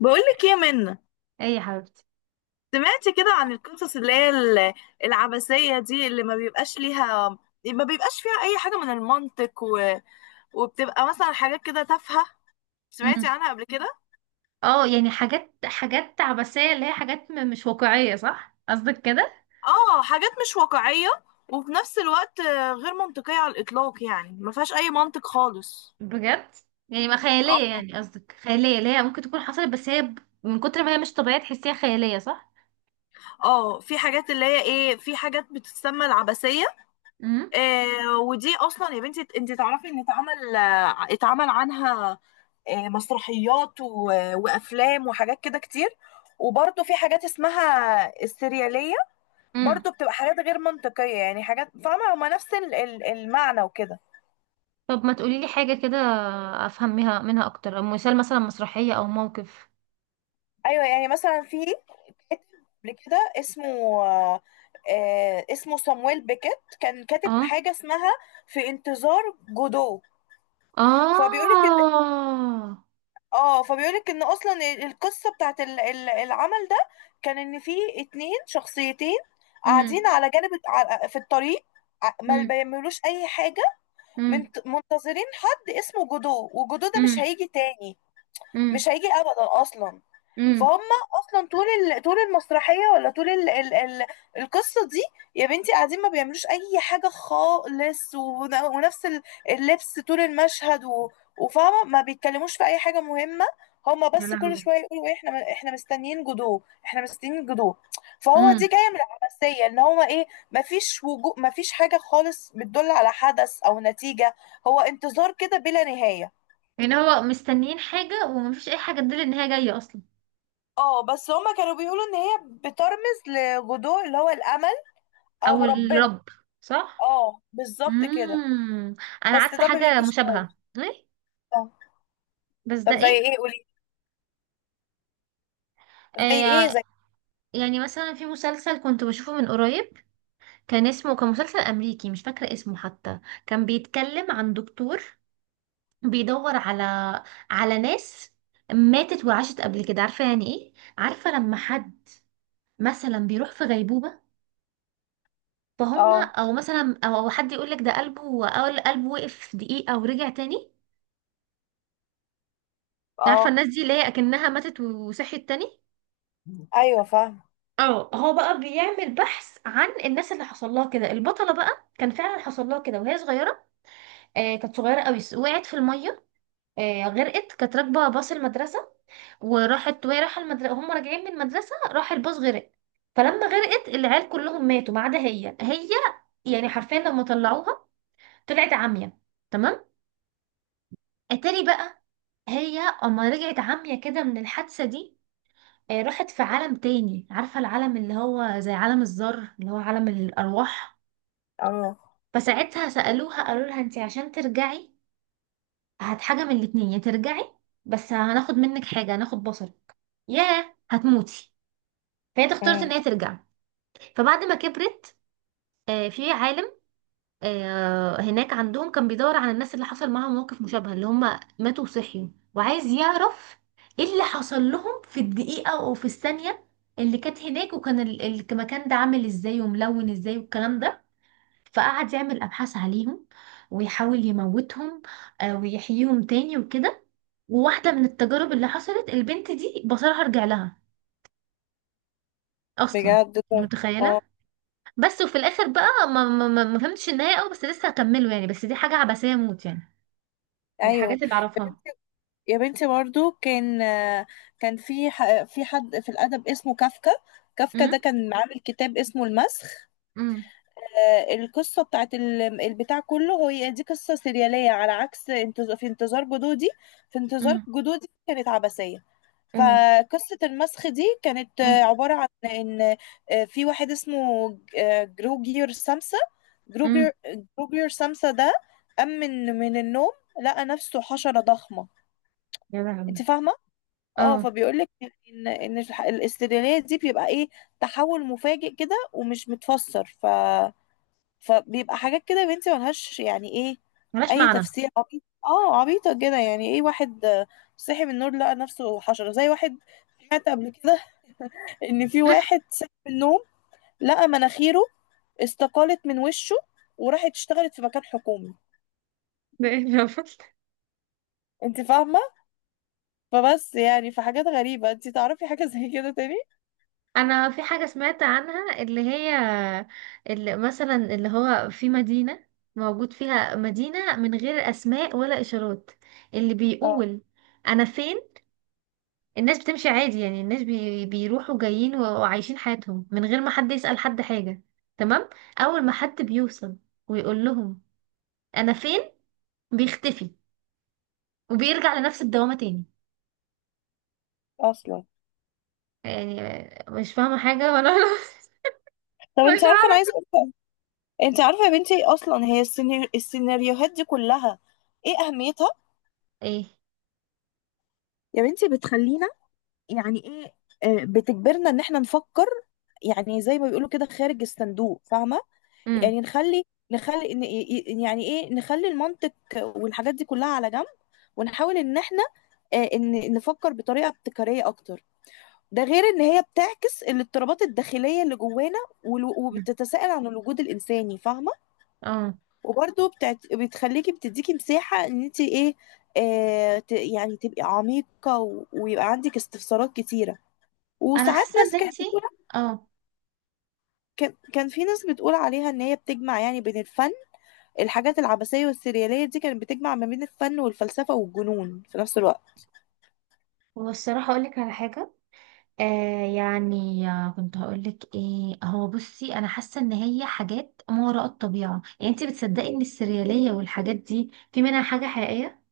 بقولك ايه منا، ايه يا حبيبتي؟ سمعتي كده عن القصص اللي هي العبثية دي، اللي ما بيبقاش فيها أي حاجة من المنطق وبتبقى مثلا حاجات كده تافهة. سمعتي امم. عنها قبل كده؟ اه، يعني حاجات عبثية، اللي هي حاجات مش واقعية، صح؟ قصدك كده؟ اه، حاجات مش واقعية، وفي نفس الوقت غير منطقية على الإطلاق، يعني ما فيهاش أي منطق خالص. بجد؟ يعني ما خيالية، اه. يعني قصدك خيالية اللي هي ممكن تكون حصلت، بس هي من كتر ما هي مش طبيعية تحسيها خيالية، صح؟ في حاجات اللي هي ايه في حاجات بتتسمى العبثية. امم. ودي أصلا يا بنتي، انت تعرفي ان اتعمل عنها مسرحيات وافلام وحاجات كده كتير. وبرضه في حاجات اسمها السرياليه، امم. برضه بتبقى حاجات غير منطقيه، يعني حاجات، فاهمه، هما نفس المعنى وكده. طب ما تقولي لي حاجة كده افهمها منها اكتر، أو مثال، مثلا مسرحية او موقف. ايوه يعني مثلا في كاتب قبل كده اسمه آه، آه، اسمه صامويل بيكيت، كان كاتب اه. حاجه اسمها في انتظار جودو. فبيقول اه. اه فبيقولك ان اصلا القصه بتاعت العمل ده كان ان في اتنين شخصيتين امم. قاعدين على جانب في الطريق، ما امم. بيعملوش اي حاجه، امم. منتظرين حد اسمه جودو، وجودو ده مش هيجي تاني، امم. مش هيجي ابدا اصلا. امم. فهم، اصلا طول طول المسرحيه، ولا طول القصه دي، يا بنتي، قاعدين ما بيعملوش اي حاجه خالص، ونفس اللبس طول المشهد وفاهمه ما بيتكلموش في اي حاجه مهمه. هما يا بس كل لهوي! شويه يقولوا إيه، احنا مستنيين جدو، احنا مستنيين جدو. فهو دي جايه من العباسيه، ان هو ايه، ما فيش حاجه خالص بتدل على حدث او نتيجه، هو انتظار كده بلا نهايه. يعني هو مستنيين حاجة ومفيش أي حاجة تدل إن هي جاية أصلا؟ اه، بس هما كانوا بيقولوا ان هي بترمز لجذور، اللي هو الامل، أو او ربنا. الرب، صح؟ اه، بالظبط كده. مم. أنا بس عارفة ده ما حاجة بيجيش مشابهة، خالص. إيه؟ آه. بس ده طب زي إيه؟ ايه؟ قولي زي ايه، آه. يعني مثلا في مسلسل كنت بشوفه من قريب، كان مسلسل أمريكي مش فاكرة اسمه حتى. كان بيتكلم عن دكتور بيدور على ناس ماتت وعاشت قبل كده، عارفة يعني إيه؟ عارفة لما حد مثلا بيروح في غيبوبة، فهم اه، او مثلا أو حد يقول لك ده قلبه، اول قلبه وقف دقيقة ورجع تاني. عارفة اه، الناس دي اللي هي اكنها ماتت وصحيت تاني. ايوه، فاهم، اه، هو بقى بيعمل بحث عن الناس اللي حصل لها كده. البطلة بقى كان فعلا حصل لها كده وهي صغيرة. آه، كانت صغيرة قوي، وقعت في المية. آه، غرقت، كانت راكبة باص المدرسة، وراحت وهي رايحة المدرسة، هم راجعين من المدرسة راح الباص غرق. فلما غرقت العيال كلهم ماتوا ما عدا هي. يعني حرفيا لما طلعوها طلعت عامية، تمام؟ اتاري بقى هي اما رجعت عمية كده من الحادثة دي، راحت في عالم تاني. عارفة العالم اللي هو زي عالم الذر، اللي هو عالم الأرواح. اه، فساعتها سألوها، قالوا لها انتي عشان ترجعي هات حاجة من الاتنين، يا ترجعي بس هناخد منك حاجة، هناخد بصرك، يا هتموتي. فهي اختارت ان أمم. هي ترجع. فبعد ما كبرت، في عالم، هناك عندهم كان بيدور على الناس اللي حصل معاهم موقف مشابه، اللي هم ماتوا وصحيوا. وعايز يعرف ايه اللي حصل لهم في الدقيقة او في الثانية اللي كانت هناك، المكان ده عامل ازاي وملون ازاي والكلام ده. فقعد يعمل ابحاث عليهم ويحاول يموتهم، ويحييهم تاني وكده. وواحدة من التجارب اللي حصلت، البنت دي بصرها رجع لها اصلا. بجد أنت طب؟ اه، متخيلة؟ بس وفي الاخر بقى ما فهمتش النهاية قوي، بس لسه هكمله يعني. بس دي حاجة عبثية موت يعني، من ايوه. الحاجات اللي يا اعرفها. بنتي، يا بنتي، برضو كان في في حد في الادب اسمه كافكا، كافكا امم. ده كان عامل كتاب اسمه المسخ. امم. القصة بتاعت البتاع كله، هي دي قصة سريالية على عكس في انتظار جدودي، في انتظار امم. جدودي كانت عبثية. امم. فقصة المسخ دي كانت امم. عبارة عن ان في واحد اسمه أمم. جروجير جروجير سامسا ده، قام من النوم، لقى نفسه حشرة ضخمة. يا لهوي! انت فاهمة؟ اه، اه، فبيقول لك ان الاستريالية دي بيبقى ايه، تحول مفاجئ كده ومش متفسر. فبيبقى حاجات كده يا بنتي ملهاش، يعني ايه، ملهاش اي معنى. تفسير. عبيط، عبيطة كده، يعني ايه، واحد صحي من النور لقى نفسه حشرة، زي واحد سمعت قبل كده ان في واحد صحي من النوم، لقى مناخيره استقالت من وشه وراحت اشتغلت في مكان حكومي. ده ايه الرفض؟ انت فاهمة؟ فبس يعني في حاجات غريبة. انت تعرفي حاجة زي كده تاني؟ انا في حاجه سمعت عنها، اللي هي اللي مثلا اللي هو في مدينه موجود فيها مدينه من غير اسماء ولا اشارات، اللي اه، بيقول انا فين. الناس بتمشي عادي، يعني الناس بيروحوا جايين وعايشين حياتهم من غير ما حد يسأل حد حاجه، تمام؟ اول ما حد بيوصل ويقول لهم انا فين، بيختفي وبيرجع لنفس الدوامة تاني. اصلا. يعني مش فاهمة حاجة ولا طب، مش انت عارفة، انا عارفة عايزة اقول، انت عارفة يا بنتي، اصلا هي السيناريوهات دي كلها ايه اهميتها؟ ايه. يا بنتي بتخلينا، يعني ايه، بتجبرنا ان احنا نفكر، يعني زي ما بيقولوا كده خارج الصندوق، فاهمه. امم. يعني نخلي نخلي إن- ي- ي- يعني ايه، نخلي المنطق والحاجات دي كلها على جنب، ونحاول ان احنا، ان نفكر بطريقه ابتكاريه اكتر. ده غير ان هي بتعكس الاضطرابات الداخليه اللي جوانا، مم. وبتتساءل عن الوجود الانساني، فاهمه. اه، وبرده بتعت... بتخليكي بتديكي مساحه ان انت ايه، يعني تبقي عميقه ويبقى عندك استفسارات كتيره. انا وساعات حاسة ان ناس كانت انتي... بتقول، اه، كان في ناس بتقول عليها ان هي بتجمع يعني بين الفن الحاجات العبثية والسريالية دي كانت بتجمع ما بين الفن والفلسفة والجنون في نفس الوقت. هو الصراحة اقولك على حاجة، يعني كنت هقولك ايه؟ هو بصي، انا حاسة ان هي حاجات ما وراء الطبيعة. يعني انتي بتصدقي ان السريالية والحاجات دي في منها حاجة حقيقية؟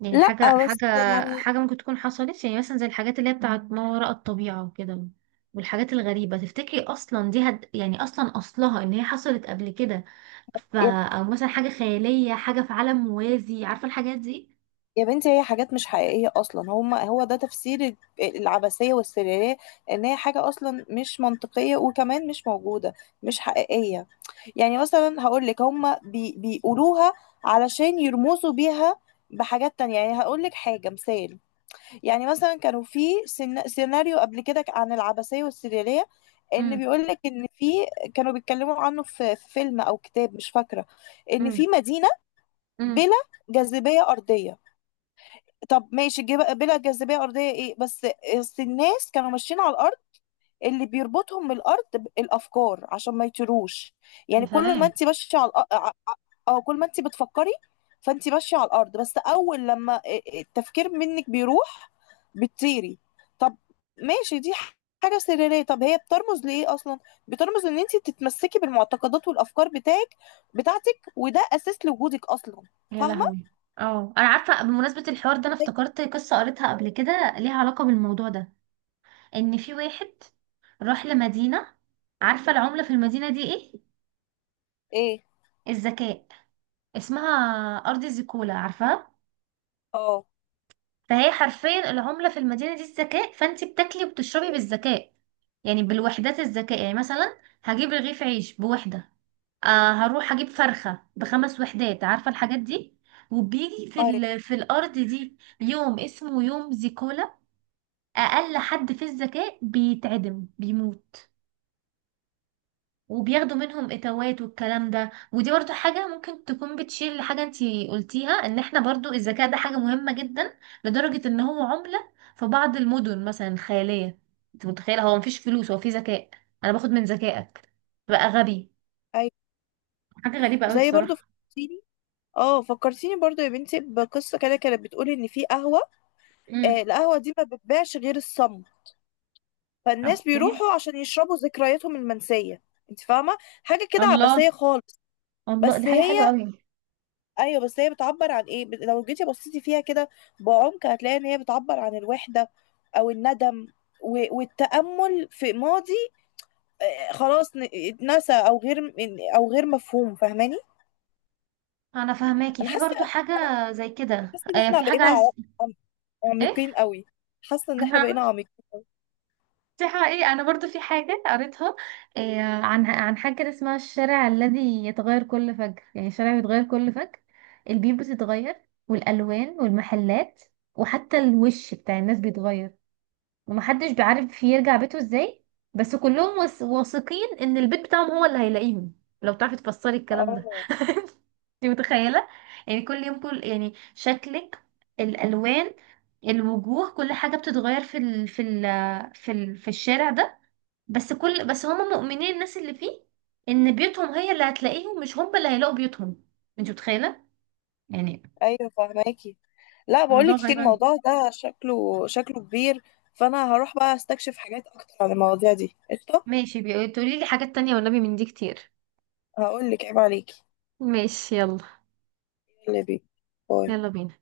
يعني حاجة لا بس حاجة يعني، حاجة ممكن تكون حصلت، يعني مثلا زي الحاجات اللي هي بتاعت ما وراء الطبيعة وكده، والحاجات الغريبة، تفتكري أصلا دي يعني أصلا أصلها إن هي حصلت قبل كده؟ يا أو مثلا حاجة خيالية، حاجة في عالم موازي، عارفة الحاجات دي؟ يا بنتي، هي حاجات مش حقيقية أصلا، هو ده تفسير العبثية والسريالية، إن هي حاجة أصلا مش منطقية، وكمان مش موجودة، مش حقيقية. يعني مثلا هقولك، هما بيقولوها علشان يرمزوا بيها بحاجات تانية. يعني هقولك حاجة مثال. يعني مثلا كانوا في سيناريو قبل كده عن العبثية والسريالية، ان امم. بيقول لك ان في، كانوا بيتكلموا عنه في في فيلم او كتاب، مش فاكرة، ان امم. في مدينة امم. بلا جاذبية أرضية. طب ماشي، بلا جاذبية أرضية ايه بس؟ أصل الناس كانوا ماشيين على الأرض، اللي بيربطهم بالارض الافكار، عشان ما يطيروش. يا يعني كل ما سلام! انت ماشيه على الأ- ع- ع- اه كل ما انت بتفكري، فانت ماشيه على الارض، بس اول لما التفكير منك بيروح، بتطيري. طب ماشي، دي حاجه سريريه. طب هي بترمز لايه اصلا؟ بترمز ان انت تتمسكي بالمعتقدات والافكار بتاعتك، وده اساس لوجودك اصلا، يا فاهمه. لهوي! اه، انا عارفه بمناسبه الحوار ده، انا زي- افتكرت قصه قريتها قبل كده ليها علاقه بالموضوع ده. ان في واحد راح لمدينه، عارفه العمله في المدينه دي ايه؟ ايه، الذكاء. اسمها ارض زيكولا، عارفاها؟ اه، فهي حرفيا العمله في المدينه دي الذكاء، فانت بتاكلي وبتشربي بالذكاء، يعني بالوحدات الذكاء. يعني مثلا هجيب رغيف عيش بوحده، هروح اجيب فرخه بخمس وحدات، عارفه الحاجات دي؟ وبيجي في ايوه، في الارض دي يوم اسمه يوم زيكولا. اقل حد في الذكاء بيتعدم بيموت، وبياخدوا منهم اتوات والكلام ده. ودي برضو حاجة ممكن تكون بتشير لحاجة انتي قلتيها، ان احنا برضو الذكاء ده حاجة مهمة جدا لدرجة ان هو عملة في بعض المدن مثلا الخيالية. انت متخيلة؟ هو مفيش فلوس، هو في ذكاء. انا باخد من ذكائك بقى غبي. ايوه. حاجة غريبة قوي زي برضو الصراحة. في اه فكرتيني برضو يا بنتي بقصة كده، كانت بتقول ان في قهوة، امم. القهوة دي ما بتبيعش غير الصم، فالناس اوكي. بيروحوا عشان يشربوا ذكرياتهم المنسية. انت فاهمة؟ حاجة كده الله. عبثية خالص. الله، دي بس حاجة حلوة هي قوي. ايوه، بس هي بتعبر عن ايه، لو جيتي بصيتي فيها كده بعمق، هتلاقي ان هي بتعبر عن الوحدة، او الندم، والتأمل في ماضي خلاص اتنسى، او غير مفهوم، فاهماني؟ انا فهماكي. انا في برضو حاسة حاجة زي كده، حاسة ان احنا في حاجة بقينا عايز... عم- ايه؟ عميقين قوي، حاسة ان احنا بقينا عميقين. دي حقيقة. أنا برضو في حاجة قريتها، عن حاجة كده اسمها الشارع الذي يتغير كل فجر. يعني الشارع بيتغير كل فجر، البيوت بتتغير، والألوان والمحلات، وحتى الوش بتاع الناس بيتغير، ومحدش بيعرف يرجع بيته ازاي. بس كلهم واثقين ان البيت بتاعهم هو اللي هيلاقيهم. لو تعرفي تفسري الكلام ده. اه، انت متخيلة؟ يعني كل يوم، كل يعني شكلك، الألوان، الوجوه، كل حاجة بتتغير في في الشارع ده. بس هم مؤمنين الناس اللي فيه، ان بيوتهم هي اللي هتلاقيهم مش هم اللي هيلاقوا بيوتهم. انت متخيله؟ يعني... ايوه فهماكي. لا، موضوع بقولك إيه، غريب أوي. الموضوع ده شكله كبير، فانا هروح بقى استكشف حاجات اكتر عن المواضيع دي، قشطه. ماشي، بيقولي لي حاجات تانية والنبي، من دي كتير. هقولك عيب عليكي، ماشي، يلا. اللي بيه. باي. يلا بينا.